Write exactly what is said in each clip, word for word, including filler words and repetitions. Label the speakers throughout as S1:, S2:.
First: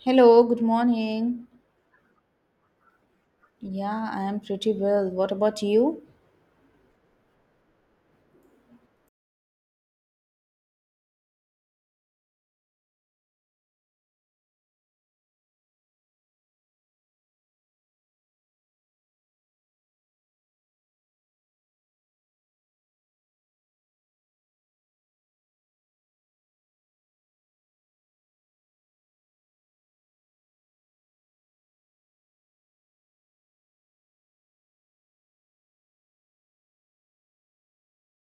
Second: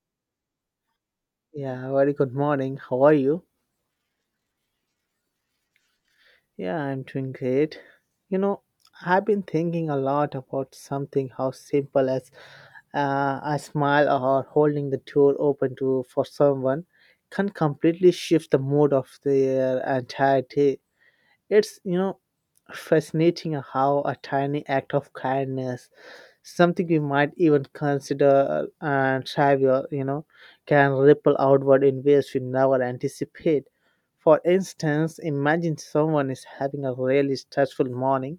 S1: Hello, good morning.
S2: Yeah, very good morning. How are you?
S1: Yeah, I am pretty well. What about you?
S2: Yeah, I'm doing great. You know, I've been thinking a lot about something how simple as uh, a smile or holding the door open to for someone can completely shift the mood of their entire day. It's, you know, Fascinating how a tiny act of kindness something we might even consider uh, and trivial, you know, can ripple outward in ways we never anticipate. For instance, imagine someone is having a really stressful morning,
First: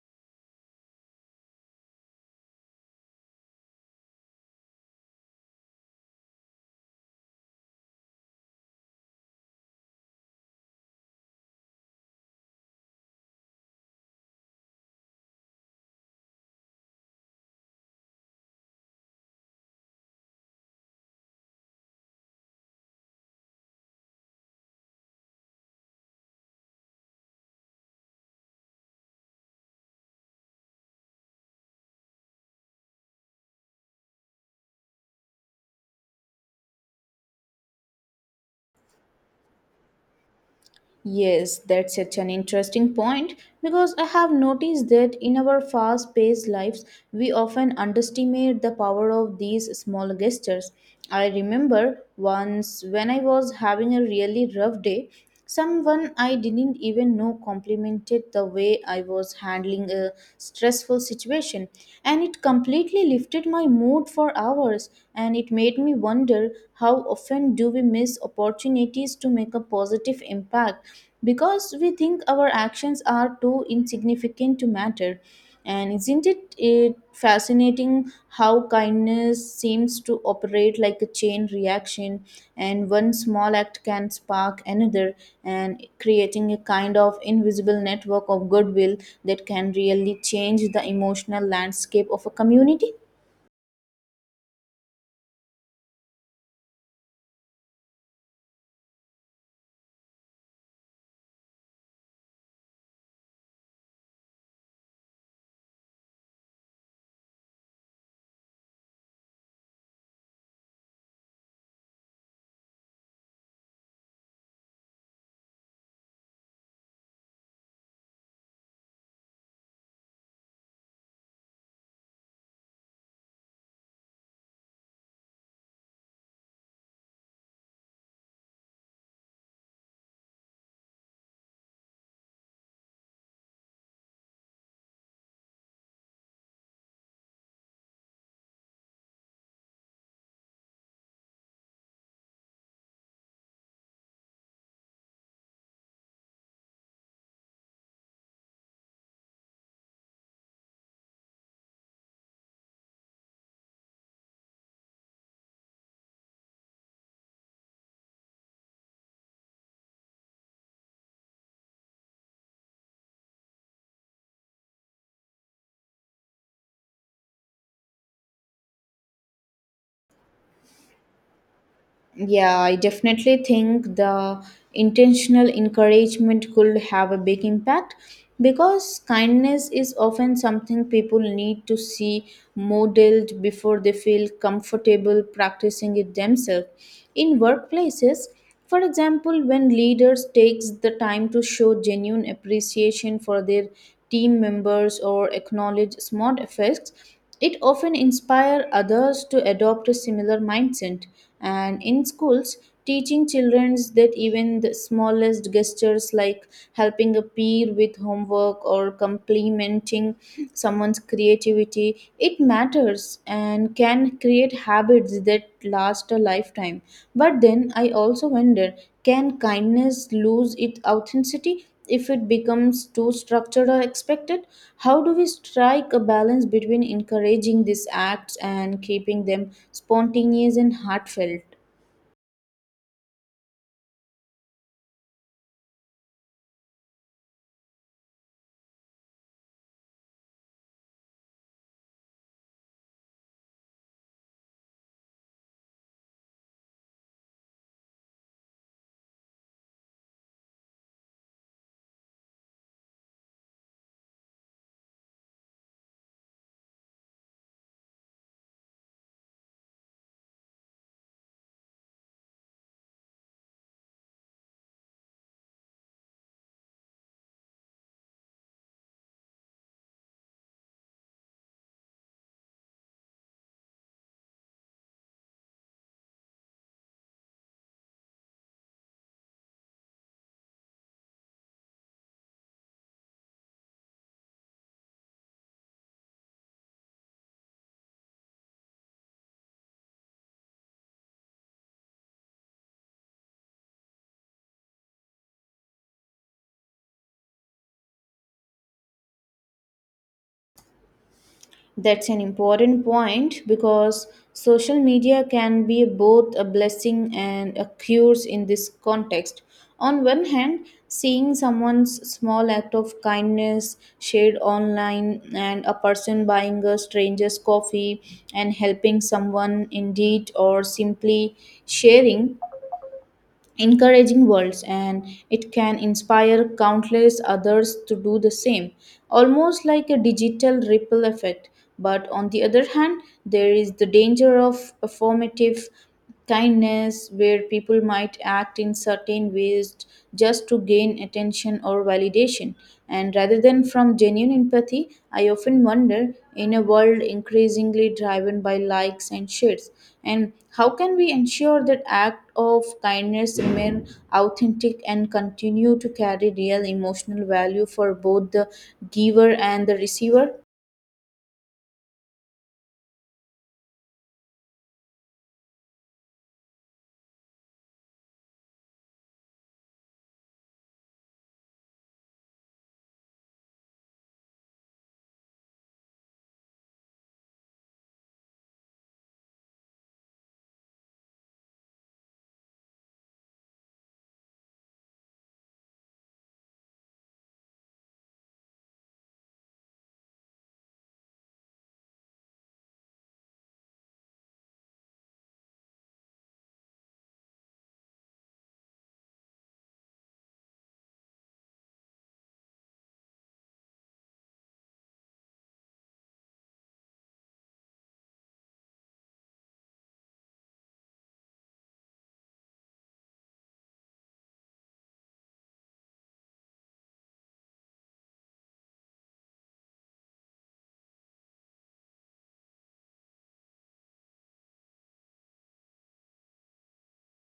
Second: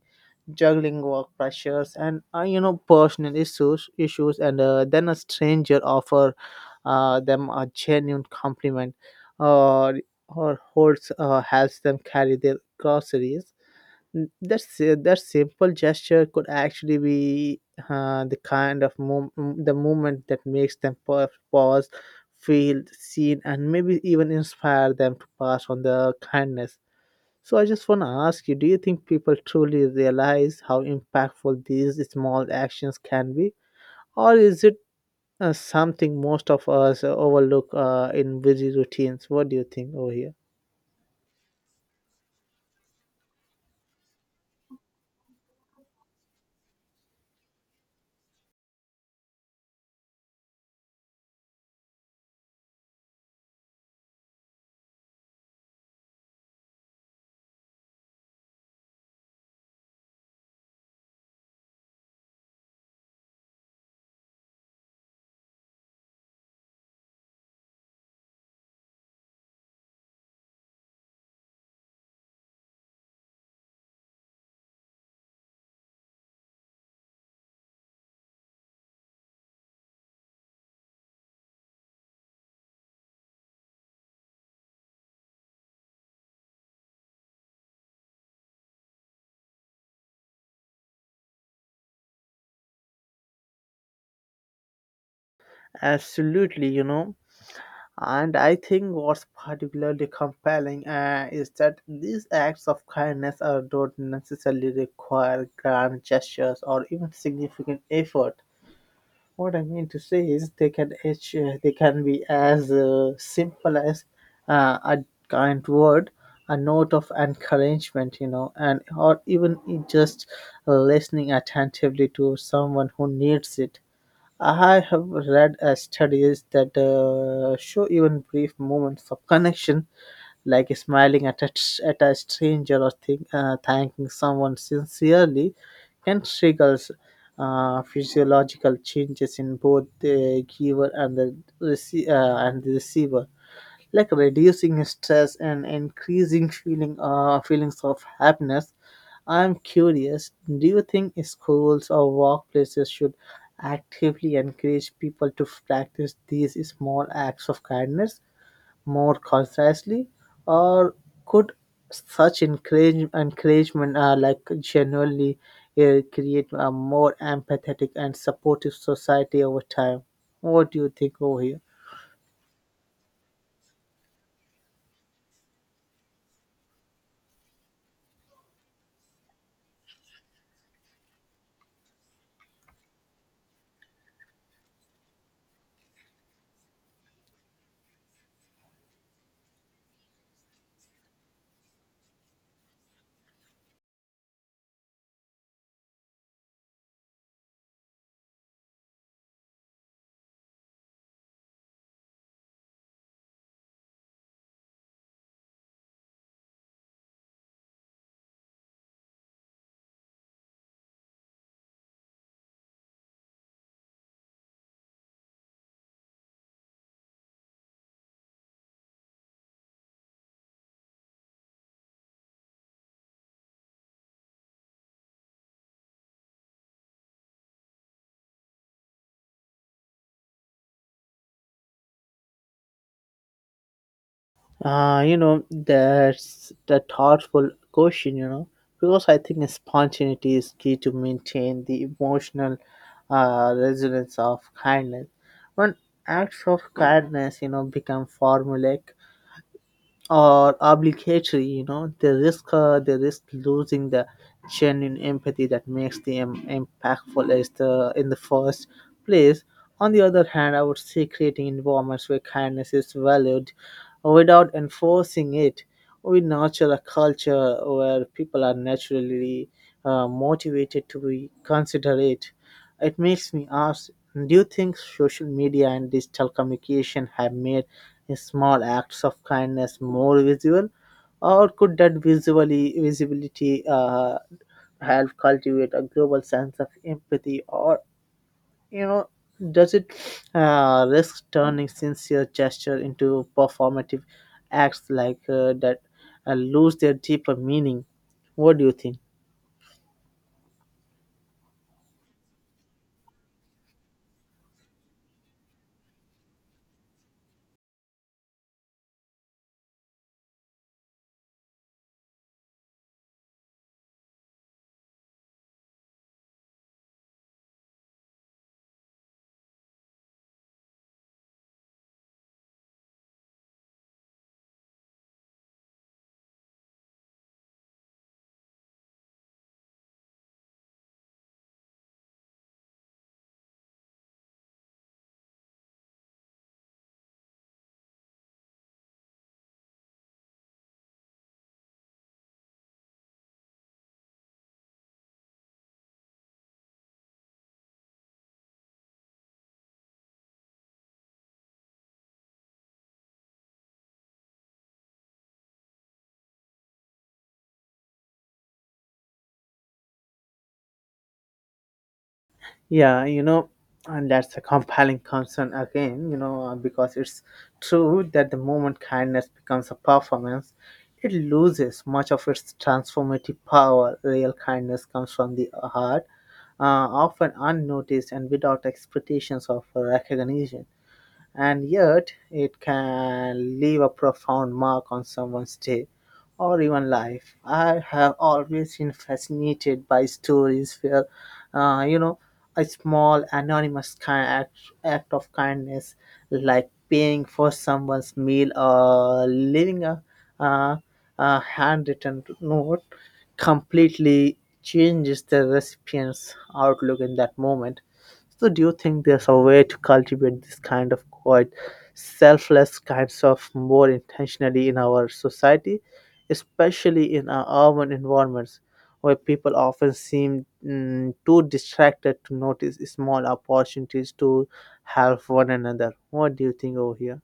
S2: juggling work pressures and uh, you know personal issues, issues, and uh, then a stranger offer uh, them a genuine compliment, or or holds uh, helps them carry their groceries. N- That's uh, that simple gesture could actually be uh, the kind of mom- m- the movement that makes them pa- pause, feel seen, and maybe even inspire them to pass on the kindness. So I just want to ask you: Do you think people truly realize how impactful these small actions can be, or is it uh, something most of us uh, overlook uh, in busy routines? What do you think over here?
S1: Yes, that's such an interesting point because I have noticed that in our fast paced lives, we often underestimate the power of these small gestures. I remember once when I was having a really rough day, someone I didn't even know complimented the way I was handling a stressful situation, and it completely lifted my mood for hours, and it made me wonder how how often do we miss opportunities to make a positive impact because we think our actions are too insignificant to matter? And isn't it, it fascinating how kindness seems to operate like a chain reaction? And one small act can spark another, and creating a kind of invisible network of goodwill that can really change the emotional landscape of a community.
S2: Absolutely, you know. And I think what's particularly compelling uh, is that these acts of kindness uh, don't necessarily require grand gestures or even significant effort. What I mean to say is they can each, uh, they can be as uh, simple as uh, a kind word, a note of encouragement, you know, and or even just listening attentively to someone who needs it. I have read uh, studies that uh, show even brief moments of connection, like smiling at a, tr- at a stranger or think, uh, thanking someone sincerely, can trigger uh, physiological changes in both the giver and the, rece- uh, and the receiver like reducing stress and increasing feeling uh, feelings of happiness. I'm curious, do you think schools or workplaces should actively encourage people to practice these small acts of kindness more consciously, or could such encourage, encouragement uh, like genuinely uh, create a more empathetic and supportive society over time? What do you think over here?
S1: Yeah, I definitely think the intentional encouragement could have a big impact because kindness is often something people need to see modeled before they feel comfortable practicing it themselves. In workplaces, for example, when leaders takes the time to show genuine appreciation for their team members or acknowledge small effects, it often inspire others to adopt a similar mindset. And in schools, teaching children that even the smallest gestures like helping a peer with homework or complimenting celebrating someone's creativity, it matters and can create habits that last a lifetime. But then I also wonder, can kindness lose its authenticity if it becomes too structured or expected? How do we strike a balance between encouraging these acts and keeping them spontaneous and heartfelt?
S2: Uh, you know, that's the thoughtful question, you know, because I think spontaneity is key to maintain the emotional uh, resilience of kindness. When acts of kindness, you know, become formulaic, or obligatory, you know, they risk uh, they risk losing the genuine empathy that makes them impactful as the in the first place. On the other hand, I would say creating environments where kindness is valued without enforcing it. We nurture a culture where people are naturally uh, motivated to be considerate. It makes me ask: Do you think social media and digital communication have made small acts of kindness more visible, or could that visually visibility uh, help cultivate a global sense of empathy, or you know, does it uh, risk turning sincere gesture into performative acts like uh, that uh, lose their deeper meaning? What do you think?
S1: That's an important point because social media can be both a blessing and a curse in this context. On one hand, seeing someone's small act of kindness shared online and a person buying a stranger's coffee and helping someone indeed, or simply sharing encouraging worlds, and it can inspire countless others to do the same, almost like a digital ripple effect. But on the other hand, there is the danger of performative kindness where people might act in certain ways just to gain attention or validation, and rather than from genuine empathy. I often wonder, in a world increasingly driven by likes and shares, and how can we ensure that act of kindness remain authentic and continue to carry real emotional value for both the giver and the receiver?
S2: Yeah, you know, and that's a compelling concern again, you know, uh, because it's true that the moment kindness becomes a performance, it loses much of its transformative power. Real kindness comes from the heart, uh, often unnoticed and without expectations of recognition and yet it can leave a profound mark on someone's day or even life. I have always been fascinated by stories where, uh, you know, a small anonymous kind act, act of kindness, like paying for someone's meal or leaving a, uh, a handwritten note, completely changes the recipient's outlook in that moment. So, do you think there's a way to cultivate this kind of quiet, selfless kinds of more intentionally in our society, especially in our urban environments, where people often seem mm, too distracted to notice small opportunities to help one another? What do you think over here?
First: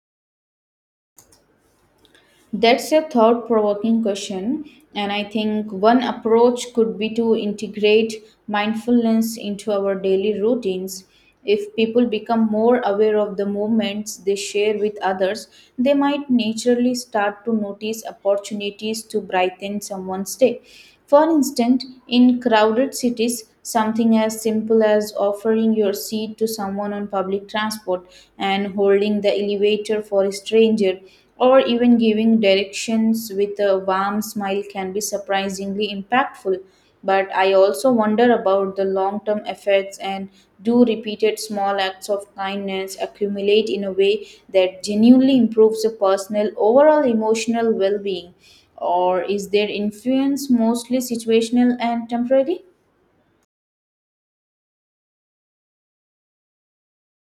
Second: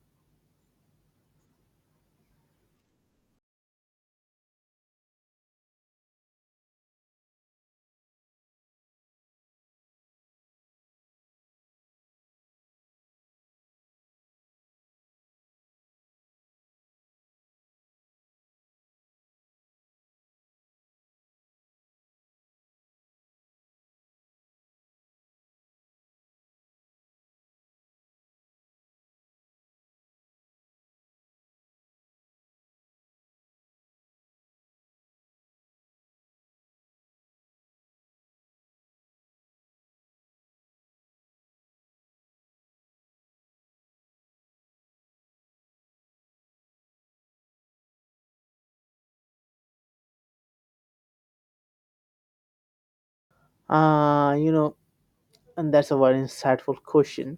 S1: That's a thought provoking question, and I think one approach could be to integrate mindfulness into our daily routines. If people become more aware of the moments they share with others, they might naturally start to notice opportunities to brighten someone's day. For instance, in crowded cities, something as simple as offering your seat to someone on public transport and holding the elevator for a stranger or even giving directions with a warm smile can be surprisingly impactful. But I also wonder about the long term effects, and do repeated small acts of kindness accumulate in a way that genuinely improves a personal overall emotional well being? Or is their influence mostly situational and temporary?
S2: Ah, you know, and that's a very insightful question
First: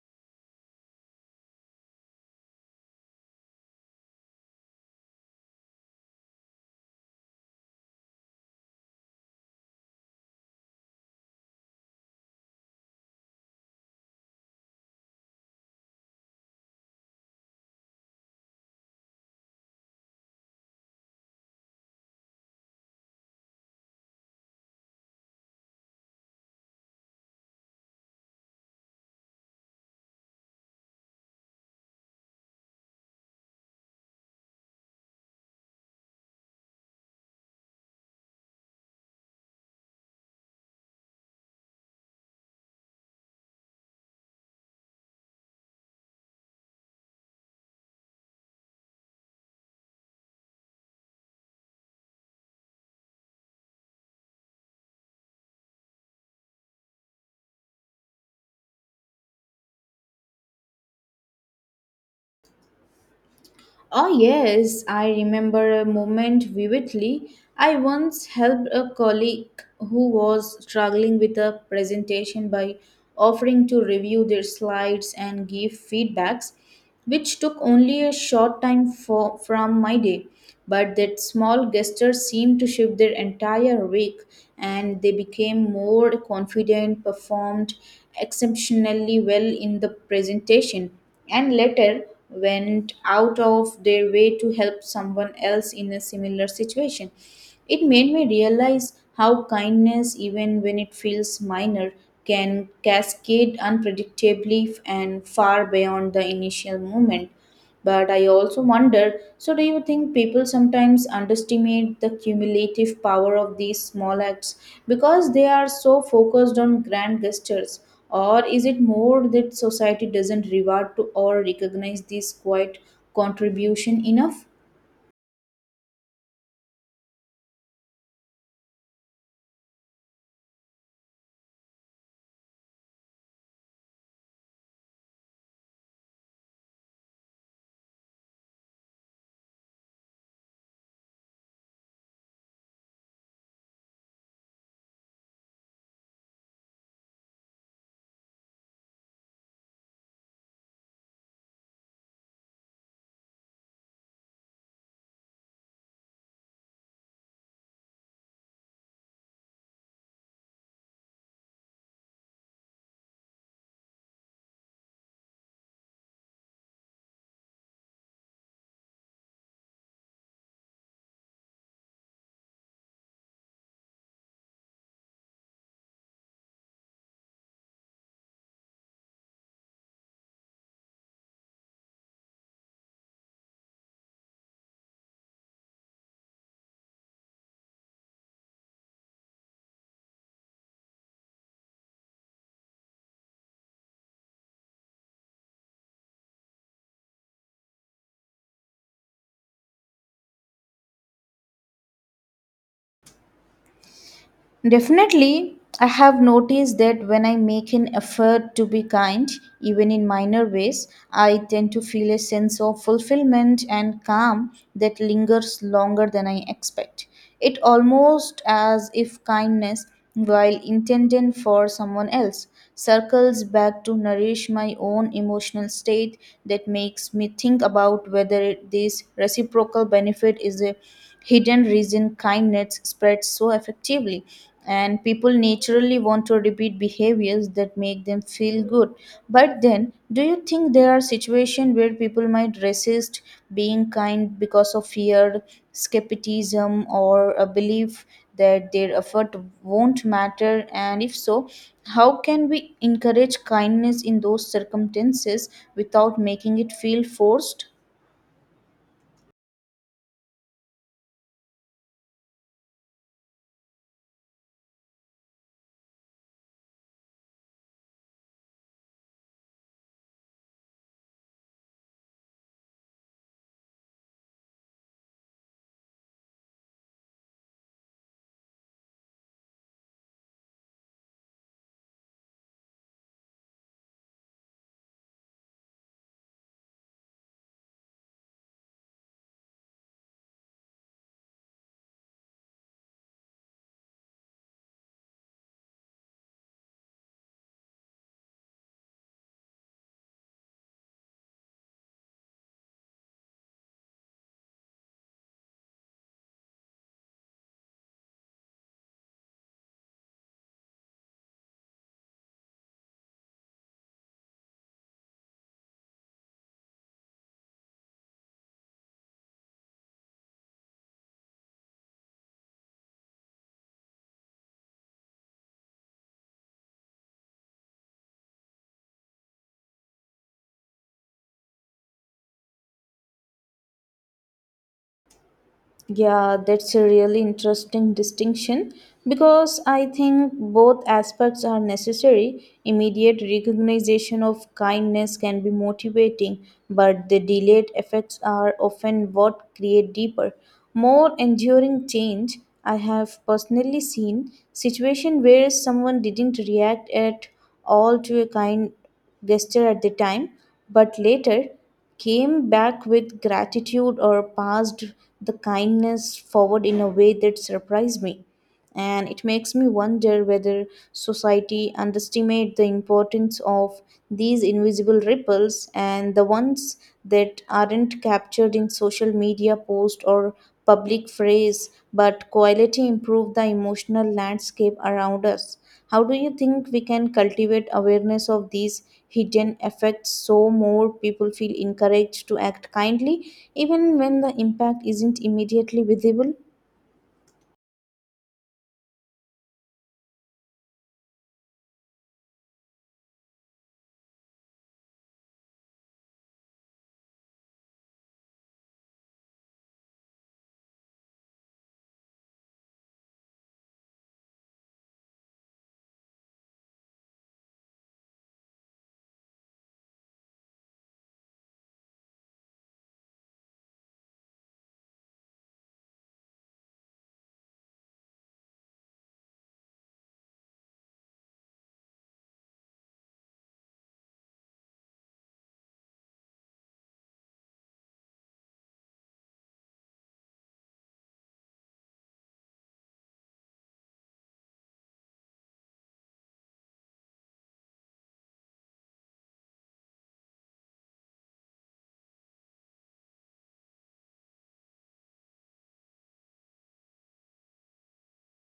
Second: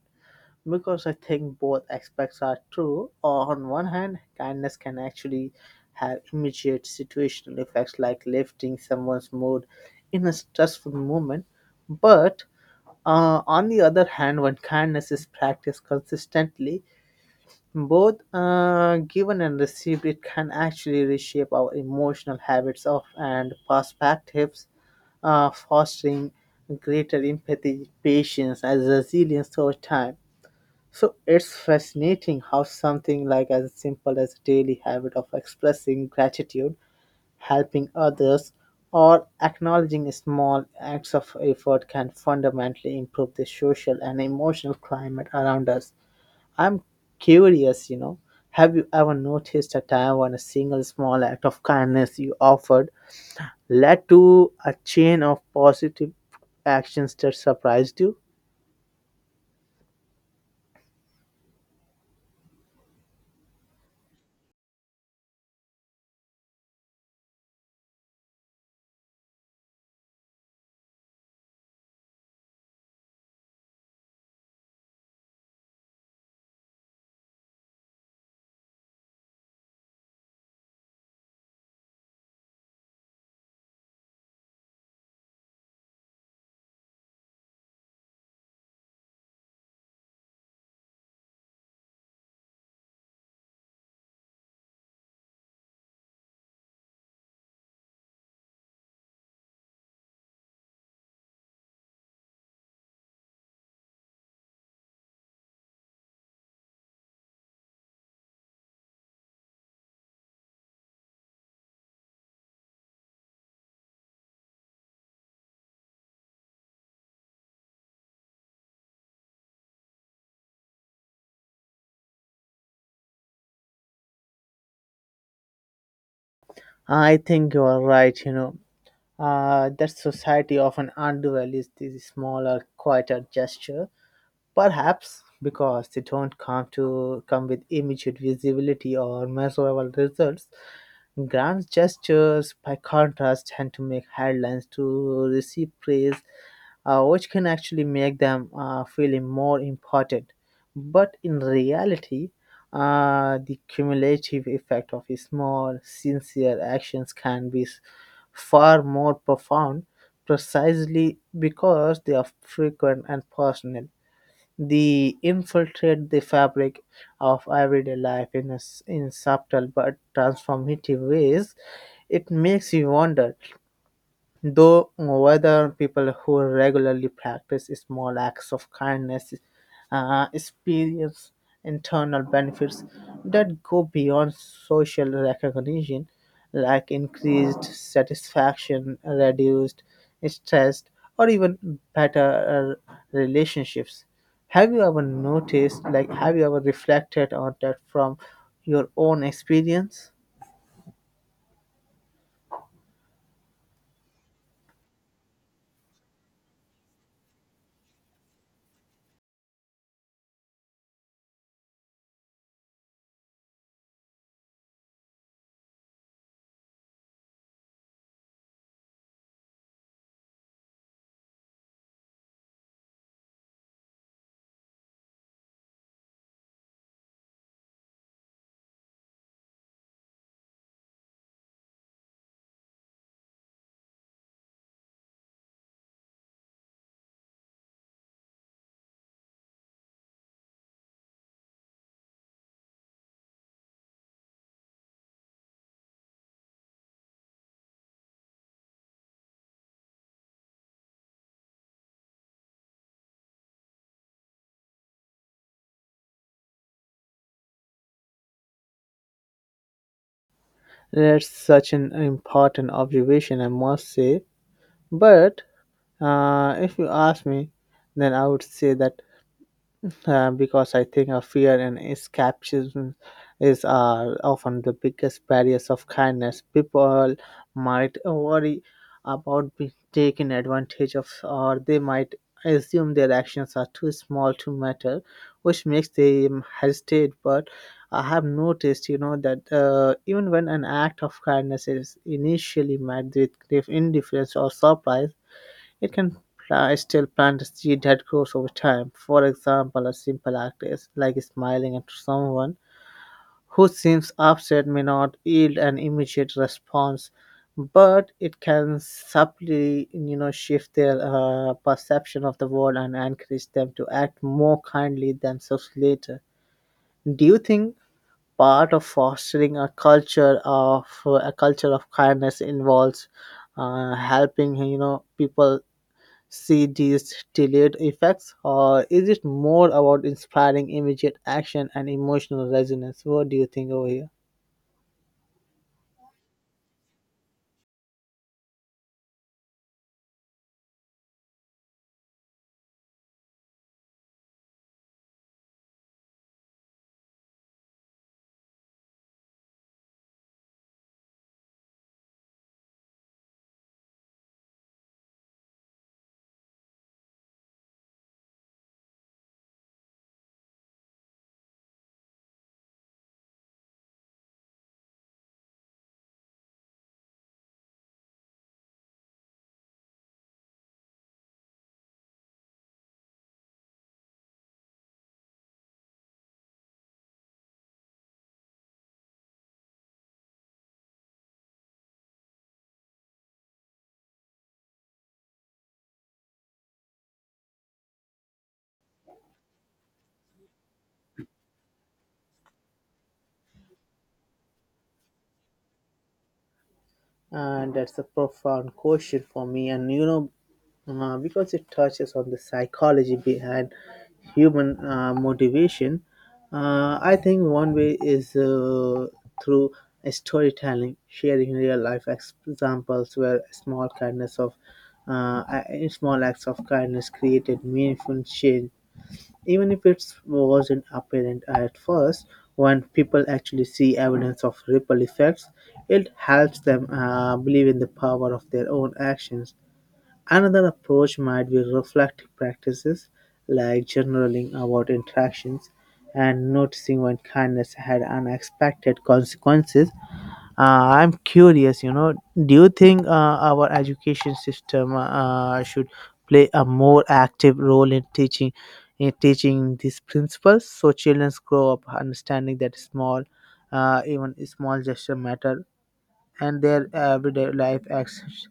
S2: because I think both aspects are true. On one hand, kindness can actually have immediate situational effects like lifting someone's mood in a stressful moment. But uh, on the other hand, when kindness is practiced consistently, both uh, given and received, it can actually reshape our emotional habits of and perspectives, uh, fostering greater empathy, patience, and resilience over time. So it's fascinating how something like as simple as daily habit of expressing gratitude, helping others, or acknowledging small acts of effort can fundamentally improve the social and emotional climate around us. I'm curious, you know, have you ever noticed a time when a single small act of kindness you offered led to a chain of positive actions that surprised you?
S1: Oh, yes, I remember a moment vividly. I once helped a colleague who was struggling with a presentation by offering to review their slides and give feedbacks, which took only a short time for, from my day. But that small gesture seemed to shift their entire week, and they became more confident, performed exceptionally well in the presentation, and later went out of their way to help someone else in a similar situation. It made me realize how kindness, even when it feels minor, can cascade unpredictably and far beyond the initial moment. But I also wonder, so, do you think people sometimes underestimate the cumulative power of these small acts because they are so focused on grand gestures? Or is it more that society doesn't reward to or recognize this quiet contribution enough?
S2: I think you are right, you know uh, that society often undervalues these smaller, quieter gestures, perhaps because they don't come to come with immediate visibility or measurable results. Grand gestures, by contrast, tend to make headlines to receive praise uh, which can actually make them uh, feel more important. But in reality, uh, the cumulative effect of small, sincere actions can be s- far more profound precisely because they are frequent and personal. They infiltrate the fabric of everyday life in, a s in subtle but transformative ways. It makes you wonder though whether people who regularly practice small acts of kindness uh, experience internal benefits that go beyond social recognition, like increased satisfaction, reduced stress, or even better uh, relationships. Have you ever noticed, like, have you ever reflected on that from your own experience?
S1: Definitely, I have noticed that when I make an effort to be kind, even in minor ways, I tend to feel a sense of fulfillment and calm that lingers longer than I expect. It almost as if kindness, while intended for someone else, circles back to nourish my own emotional state. That makes me think about whether this reciprocal benefit is a hidden reason kindness spreads so effectively, and people naturally want to repeat behaviors that make them feel good. But then, do you think there are situations where people might resist being kind because of fear, skepticism, or a belief that their effort won't matter? And if so, how can we encourage kindness in those circumstances without making it feel forced?
S2: That's such an important observation, I must say. But uh, if you ask me, then I would say that uh, because I think a fear and escapism is uh, often the biggest barriers of kindness. People might worry about being taken advantage of, or they might assume their actions are too small to matter, which makes them hesitate. But I have noticed, you know, that uh, even when an act of kindness is initially met with grave indifference or surprise it can pla- still plant a seed that grows over time. For example, a simple act is like smiling at someone who seems upset may not yield an immediate response, but it can subtly, you know, shift their uh, perception of the world and encourage them to act more kindly themselves later. Do you think part of fostering a culture of a culture of kindness involves uh, helping you know people see these delayed effects, or is it more about inspiring immediate action and emotional resonance? What do you think over here?
S1: Yeah, that's a really interesting distinction because I think both aspects are necessary. Immediate recognition of kindness can be motivating, but the delayed effects are often what create deeper, more enduring change. I have personally seen situation where someone didn't react at all to a kind gesture at the time, but later came back with gratitude or passed the kindness forward in a way that surprised me. And it makes me wonder whether society underestimates the importance of these invisible ripples and the ones that aren't captured in social media post or public phrase but quality improve the emotional landscape around us. How do you think we can cultivate awareness of these hidden effects so more people feel encouraged to act kindly even when the impact isn't immediately visible?
S2: And that's a profound question for me, and you know, uh, because it touches on the psychology behind human uh, motivation, uh, I think one way is uh, through storytelling, sharing real life ex- examples where small kindness of uh, a- small acts of kindness created meaningful change even if it wasn't apparent at first. When people actually see evidence of ripple effects, it helps them uh, believe in the power of their own actions. Another approach might be reflective practices, like journaling about interactions and noticing when kindness had unexpected consequences. Uh, I'm curious, you know, do you think uh, our education system uh, uh, should play a more active role in teaching in teaching these principles so children grow up understanding that small, uh, even small gesture matter and their everyday life actions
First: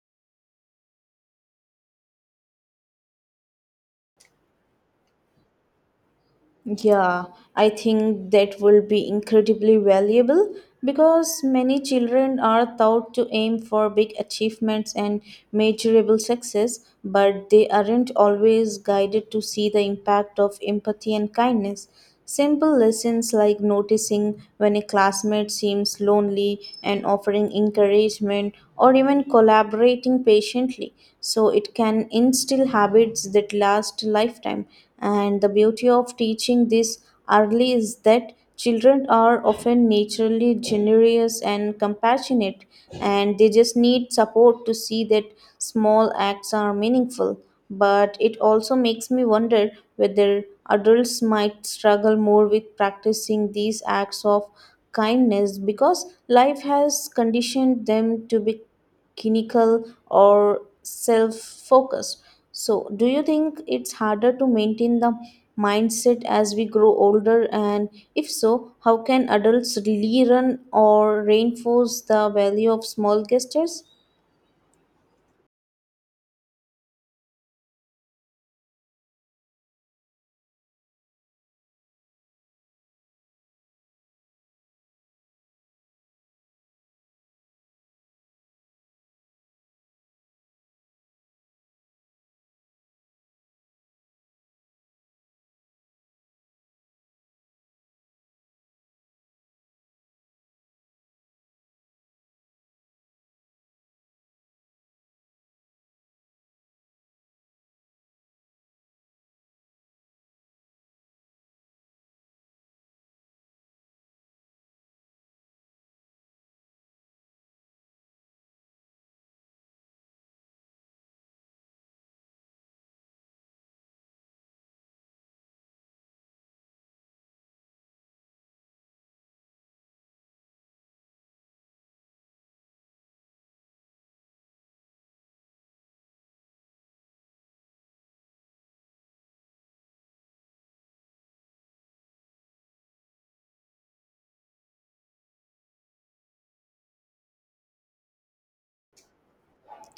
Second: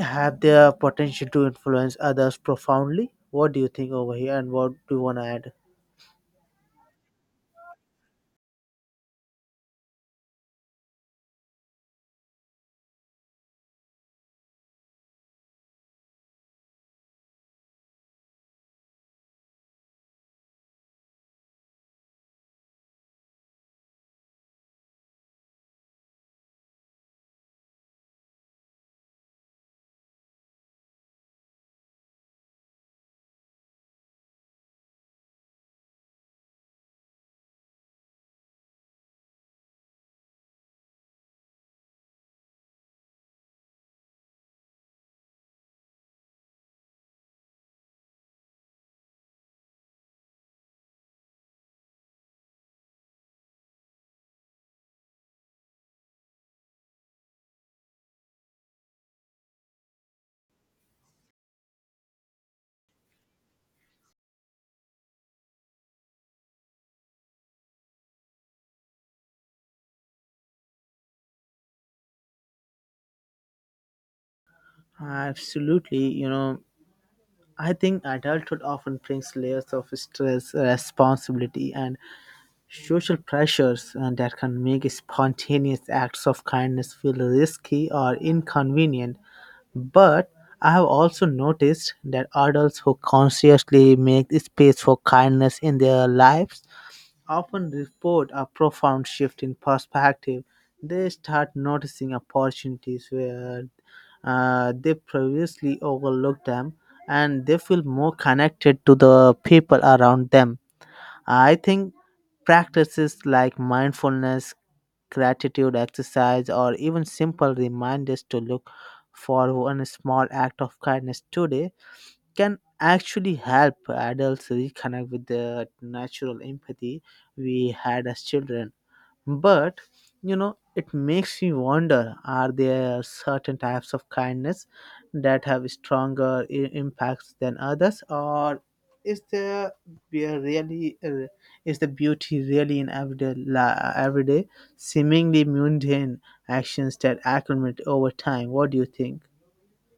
S2: have their potential to influence others profoundly. What do you think over here, and what do you want to add?
S1: Yeah, I think that will be incredibly valuable because many children are taught to aim for big achievements and measurable success, but they aren't always guided to see the impact of empathy and kindness. Simple lessons like noticing when a classmate seems lonely and offering encouragement or even collaborating patiently. So it can instill habits that last a lifetime. And the beauty of teaching this early is that children are often naturally generous and compassionate, and they just need support to see that small acts are meaningful. But it also makes me wonder whether adults might struggle more with practicing these acts of kindness because life has conditioned them to be clinical or self focused. So, do you think it's harder to maintain the mindset as we grow older? And if so, how can adults really run or reinforce the value of small gestures?
S2: Absolutely, you know, I think adulthood often brings layers of stress, responsibility, and social pressures and that can make spontaneous acts of kindness feel risky or inconvenient. But I have also noticed that adults who consciously make space for kindness in their lives often report a profound shift in perspective. They start noticing opportunities where uh, they previously overlooked them and they feel more connected to the people around them. I think practices like mindfulness, gratitude exercise, or even simple reminders to look for one small act of kindness today can actually help adults reconnect with the natural empathy we had as children. But you know, it makes me wonder are there certain types of kindness that have stronger i- impacts than others, or is the be- really uh, is the beauty really in everyday la- everyday seemingly mundane actions that accumulate over time? What do you think?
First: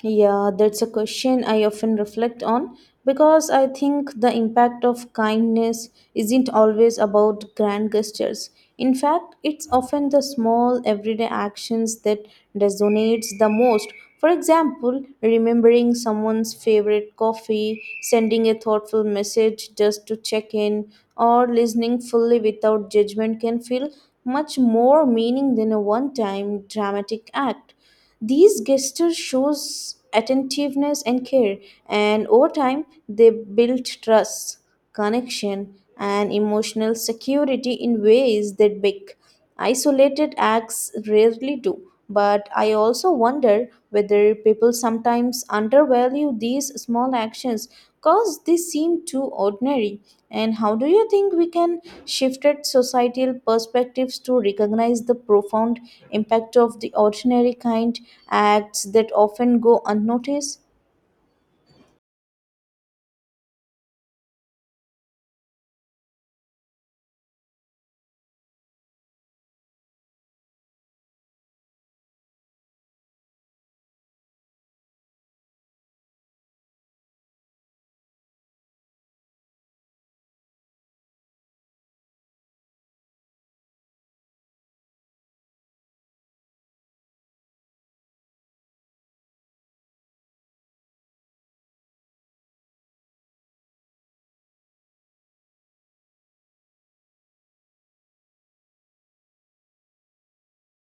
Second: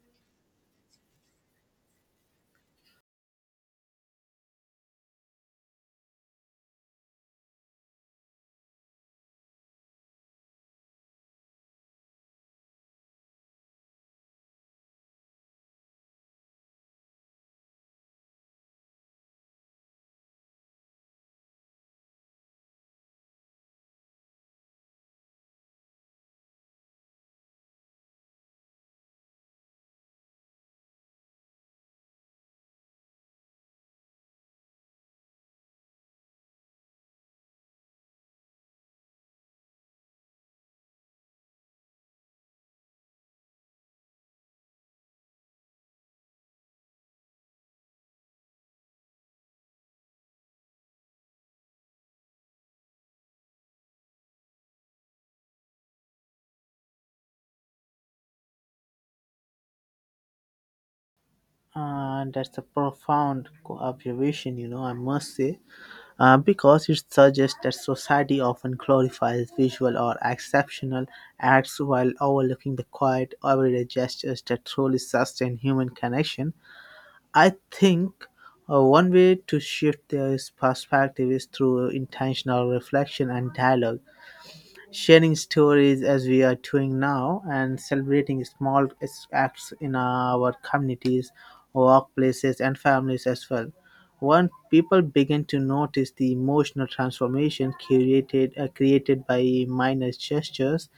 S1: Yeah, that's a question I often reflect on because I think the impact of kindness isn't always about grand gestures. In fact, it's often the small everyday actions that resonates the most. For example, remembering someone's favorite coffee, sending a thoughtful message just to check in, or listening fully without judgment can feel much more meaning than a one-time dramatic act. These gestures shows attentiveness and care, and over time they build trust, connection, and emotional security in ways that big isolated acts rarely do. But I also wonder whether where people sometimes undervalue these small actions because they seem too ordinary. And how do you think we can shift at societal perspectives to recognize the profound impact of the ordinary kind acts that often go unnoticed?
S2: Uh, that's a profound co- observation, you know, I must say, uh, because it suggests that society often glorifies visual or exceptional acts while overlooking the quiet, everyday gestures that truly sustain human connection. I think uh, one way to shift this perspective is through intentional reflection and dialogue sharing stories as we are doing now and celebrating small acts in our communities, workplaces, and families as well. When people begin to notice the emotional transformation created, uh, created by minor gestures,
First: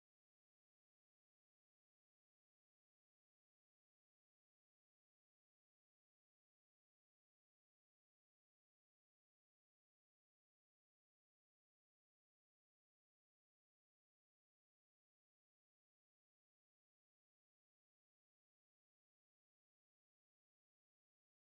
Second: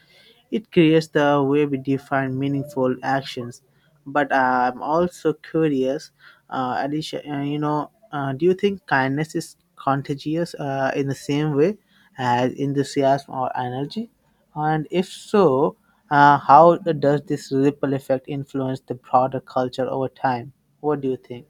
S2: it creates the way we define meaningful actions. But I'm also curious, uh, Alicia, uh, you know, uh, do you think kindness is contagious uh, in the same way as enthusiasm or energy? And if so, uh, how does this ripple effect influence the broader culture over time? What do you think?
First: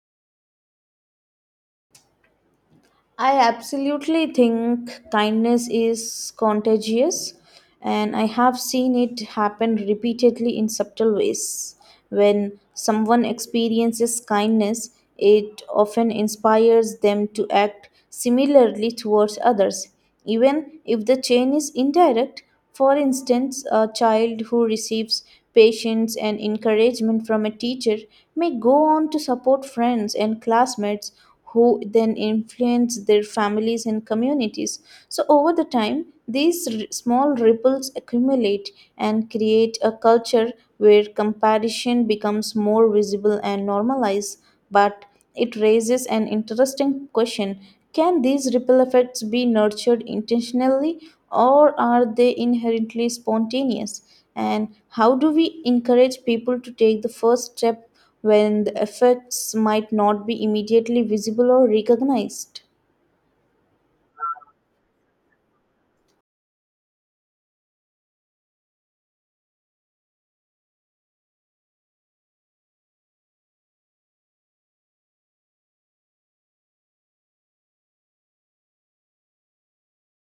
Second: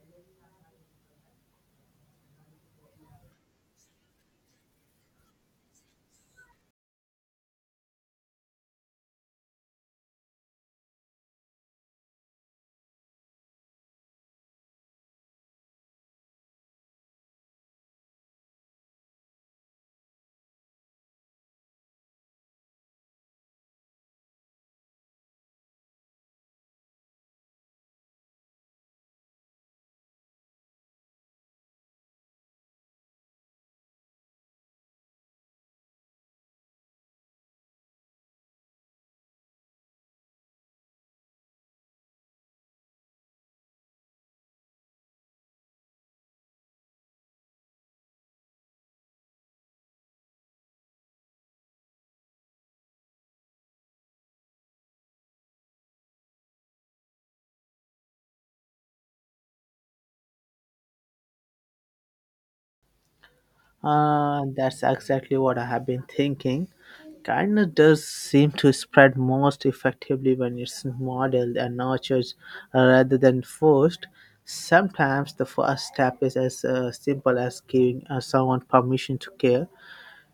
S1: I absolutely think kindness is contagious, and I have seen it happen repeatedly in subtle ways. When someone experiences kindness, it often inspires them to act similarly towards others, even if the chain is indirect. For instance, a child who receives patience and encouragement from a teacher may go on to support friends and classmates who then influence their families and communities. So, over the time, these r- small ripples accumulate and create a culture where comparison becomes more visible and normalized. But it raises an interesting question, can these ripple effects be nurtured intentionally, or are they inherently spontaneous? And how do we encourage people to take the first step when the effects might not be immediately visible or recognized?
S2: Uh, that's exactly what I have been thinking. Kindness does seem to spread most effectively when it's modeled and nurtured rather than forced. Sometimes the first step is as uh, simple as giving uh, someone permission to care,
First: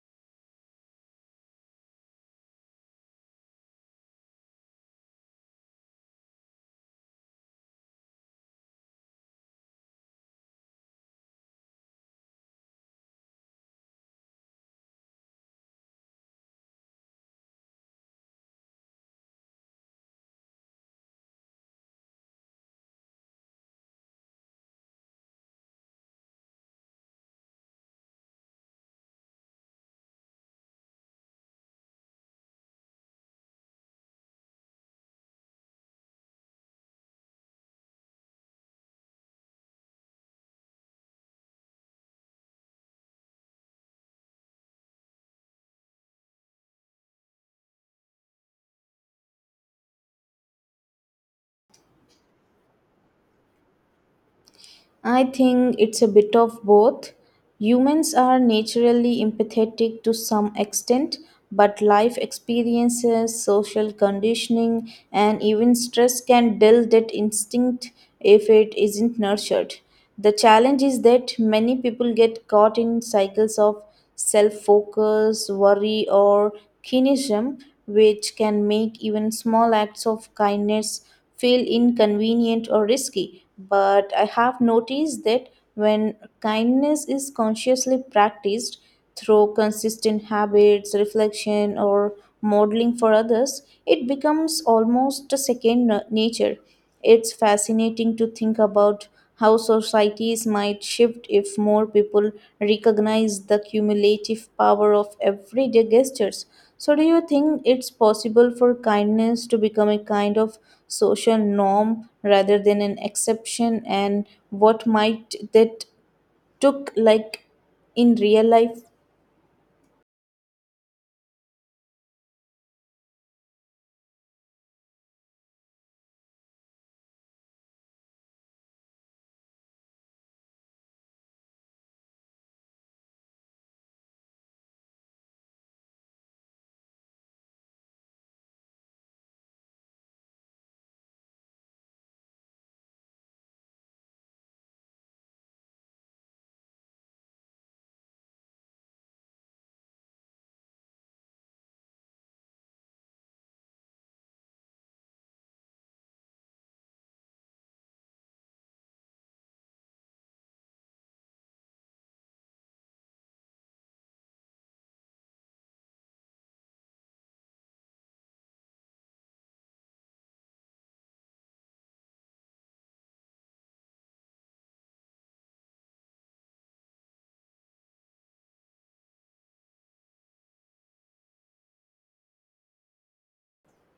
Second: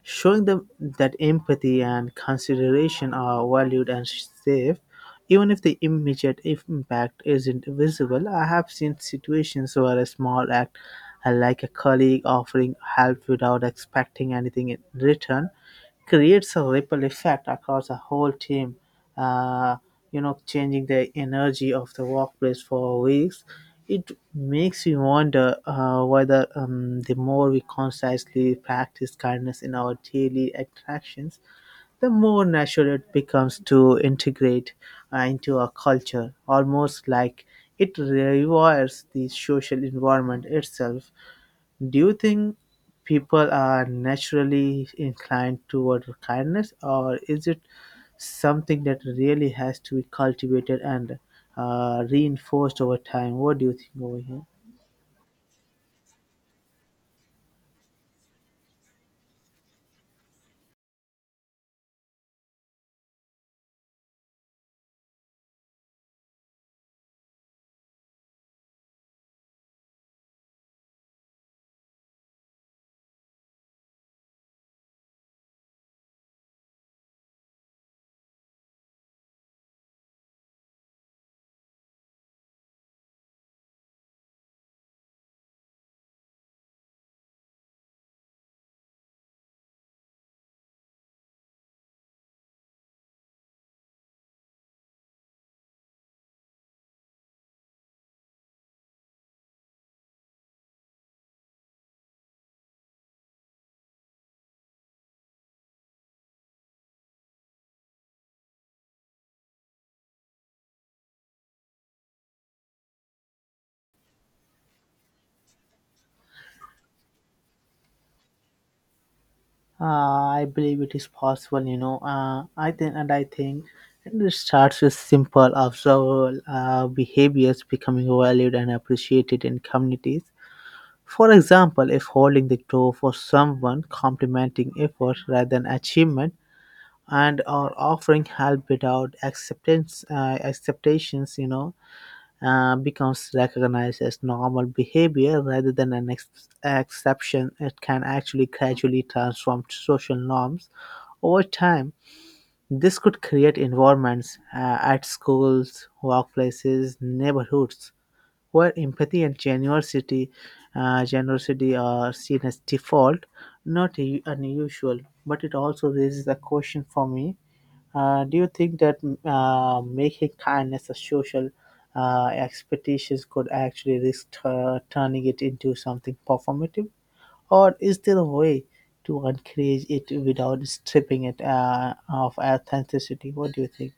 S2: showing them that empathy and consideration are valued and safe even if the immediate impact isn't visible. I have seen situations where a small act, uh, like a colleague offering help without expecting anything in return, creates a ripple effect across a whole team, uh, you know changing the energy of the workplace for weeks. It makes me wonder uh, whether um, the more we consciously practice kindness in our daily interactions, the more natural it becomes to integrate uh, into our culture, almost like it rewires the social environment itself. Do you think people are naturally inclined toward kindness, or is it something that really has to be cultivated and uh, reinforced over time? What do you think over here?
S1: I think it's a bit of both. Humans are naturally empathetic to some extent, but life experiences, social conditioning, and even stress can dull that instinct if it isn't nurtured. The challenge is that many people get caught in cycles of self focus, worry, or cynicism, which can make even small acts of kindness feel inconvenient or risky. But I have noticed that when kindness is consciously practiced through consistent habits, reflection, or modeling for others, it becomes almost a second na- nature. It's fascinating to think about how societies might shift if more people recognize the cumulative power of everyday gestures. So, do you think it's possible for kindness to become a kind of social norm rather than an exception? And what might that took like in real life?
S2: Uh, I believe it is possible, you know. Uh, I think, and I think it starts with simple, observable uh, behaviors becoming valued and appreciated in communities. For example, if holding the door for someone, complimenting effort rather than achievement, and are offering help without acceptance, uh, acceptations, you know, uh, becomes recognized as normal behavior rather than an ex- exception, it can actually gradually transform social norms over time. This could create environments, uh, at schools, workplaces, neighborhoods, where empathy and generosity, uh, generosity are seen as default, not u- unusual, but it also raises a question for me. Uh, do you think that uh, making kindness a social uh, expectations could actually risk tu- turning it into something performative? Or is there a way to encourage it without stripping it uh, of authenticity? What do you think?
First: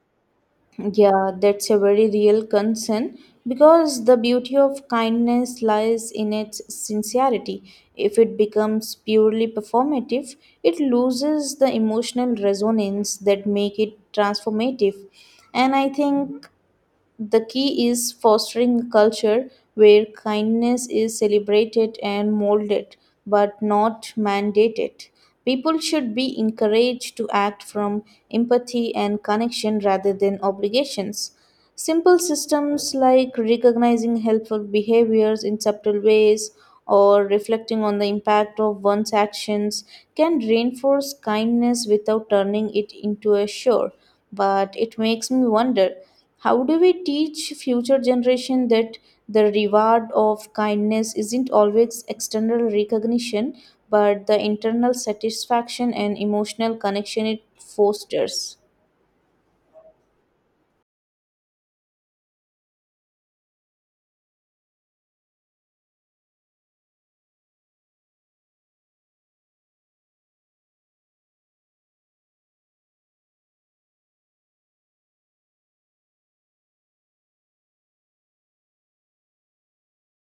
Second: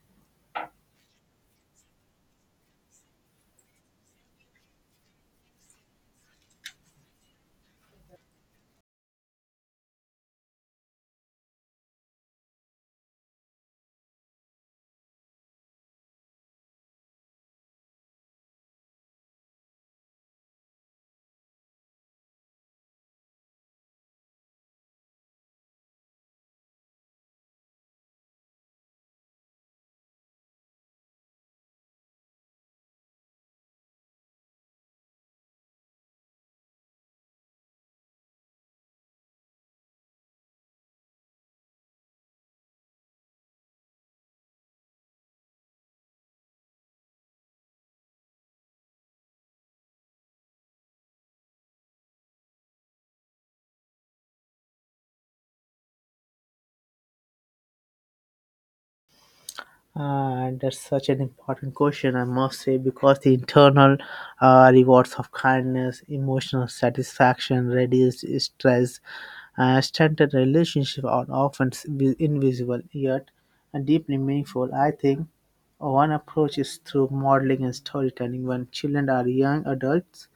S1: Yeah, that's a very real concern because the beauty of kindness lies in its sincerity. If it becomes purely performative, it loses the emotional resonance that make it transformative. And I think the key is fostering a culture where kindness is celebrated and molded, but not mandated. People should be encouraged to act from empathy and connection rather than obligations. Simple systems like recognizing helpful behaviors in subtle ways or reflecting on the impact of one's actions can reinforce kindness without turning it into a chore. But it makes me wonder, how do we teach future generation that the reward of kindness isn't always external recognition but the internal satisfaction and emotional connection it fosters?
S2: Uh, and that's such an important question, I must say, because the internal uh, rewards of kindness, emotional satisfaction, reduced stress, uh, standard relationships, are often s- vi- invisible yet deeply meaningful. I think one approach is through modeling and storytelling. When children are young adults,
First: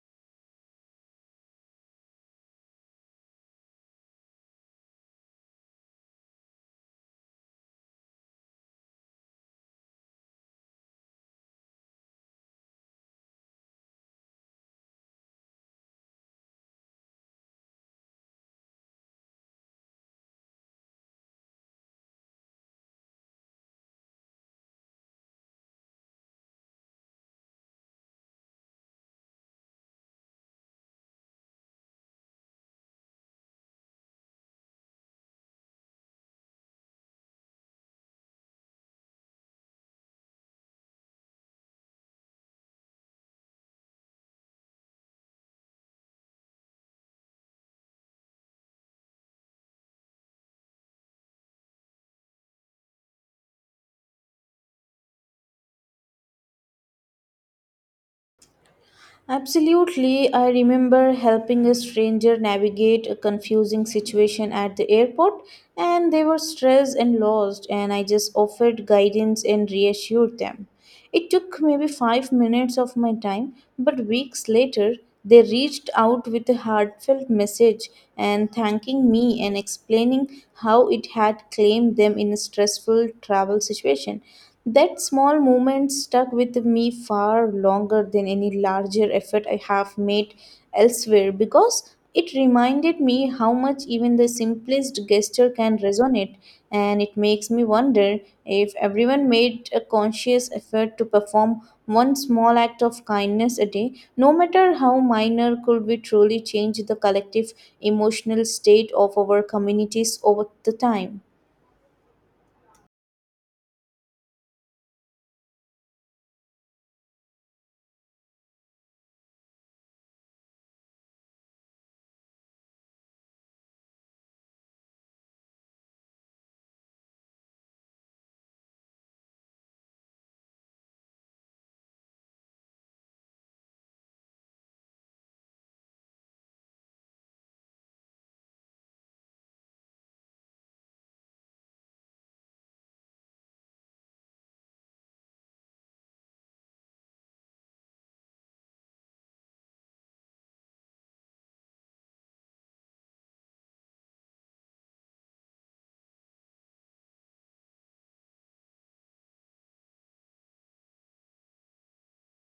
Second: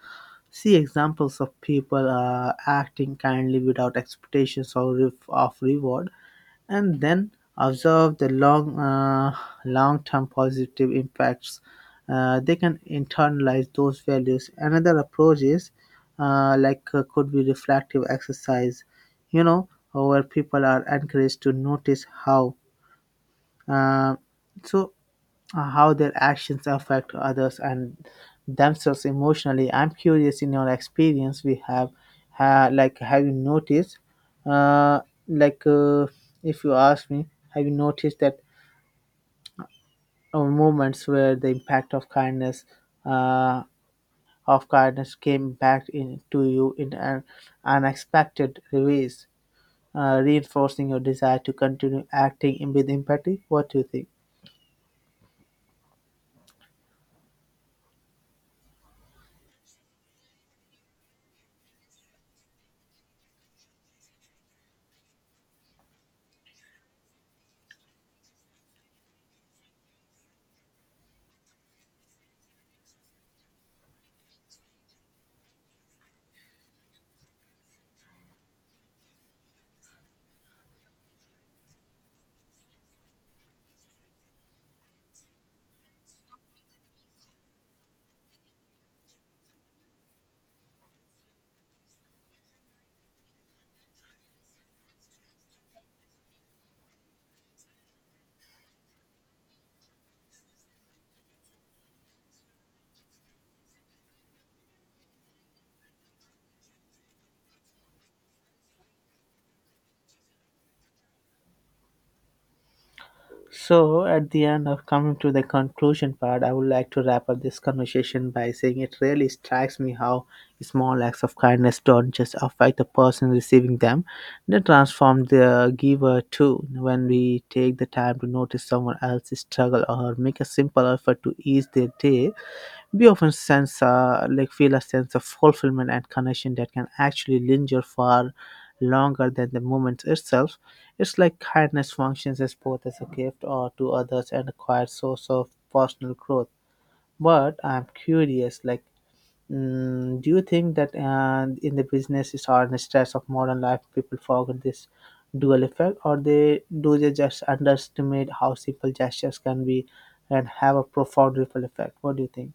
S2: see examples of people uh, acting kindly without expectations or re- of reward, and then observe the long uh, long term positive impacts. Uh, they can internalize those values. Another approach is, uh, like uh, could be reflective exercise, you know, where people are encouraged to notice how. Uh, so uh, how their actions affect others and themselves emotionally. I'm curious, in your experience, we have, ha- like, have you noticed, uh, like, uh, if you ask me, have you noticed that uh, moments where the impact of kindness, uh, of kindness came back in to you in an unexpected ways, uh, reinforcing your desire to continue acting in with empathy? What do you think?
S1: Absolutely. I remember helping a stranger navigate a confusing situation at the airport, and they were stressed and lost, and I just offered guidance and reassured them. It took maybe five minutes of my time, but weeks later, they reached out with a heartfelt message and thanking me and explaining how it had claimed them in a stressful travel situation. That small moment stuck with me far longer than any larger effort I have made elsewhere because it reminded me how much even the simplest gesture can resonate. And it makes me wonder, if everyone made a conscious effort to perform one small act of kindness a day, no matter how minor, could we truly change the collective emotional state of our communities over the time?
S2: So, at the end of coming to the conclusion part, I would like to wrap up this conversation by saying, it really strikes me how small acts of kindness don't just affect the person receiving them, they transform the giver too. When we take the time to notice someone else's struggle or make a simple effort to ease their day, we often sense, uh, like, feel a sense of fulfillment and connection that can actually linger far longer than the moment itself. It's like kindness functions as both as a gift or to others and a quiet source of personal growth. But I'm curious, like, mm, do you think that uh, in the businesses or in the stress of modern life, people forget this dual effect, or they do they just underestimate how simple gestures can be and have a profound ripple effect? What do you think?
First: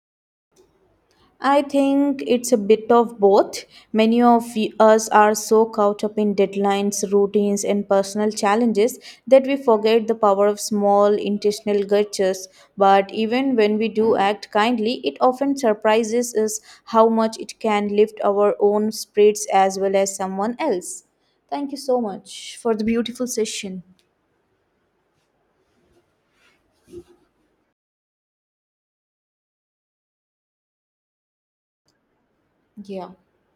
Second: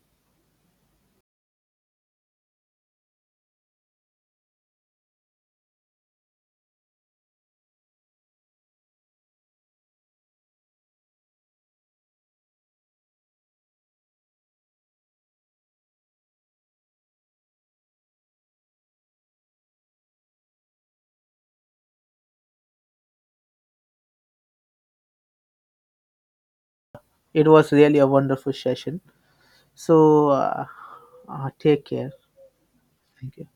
S1: I think it's a bit of both. Many of y- us are so caught up in deadlines, routines, and personal challenges that we forget the power of small intentional gestures. But even when we do act kindly, it often surprises us how much it can lift our own spirits as well as someone else. Thank you so much for the beautiful session.
S2: It was really a wonderful session. So, uh, uh, take care.
S1: Yeah.
S2: Thank you.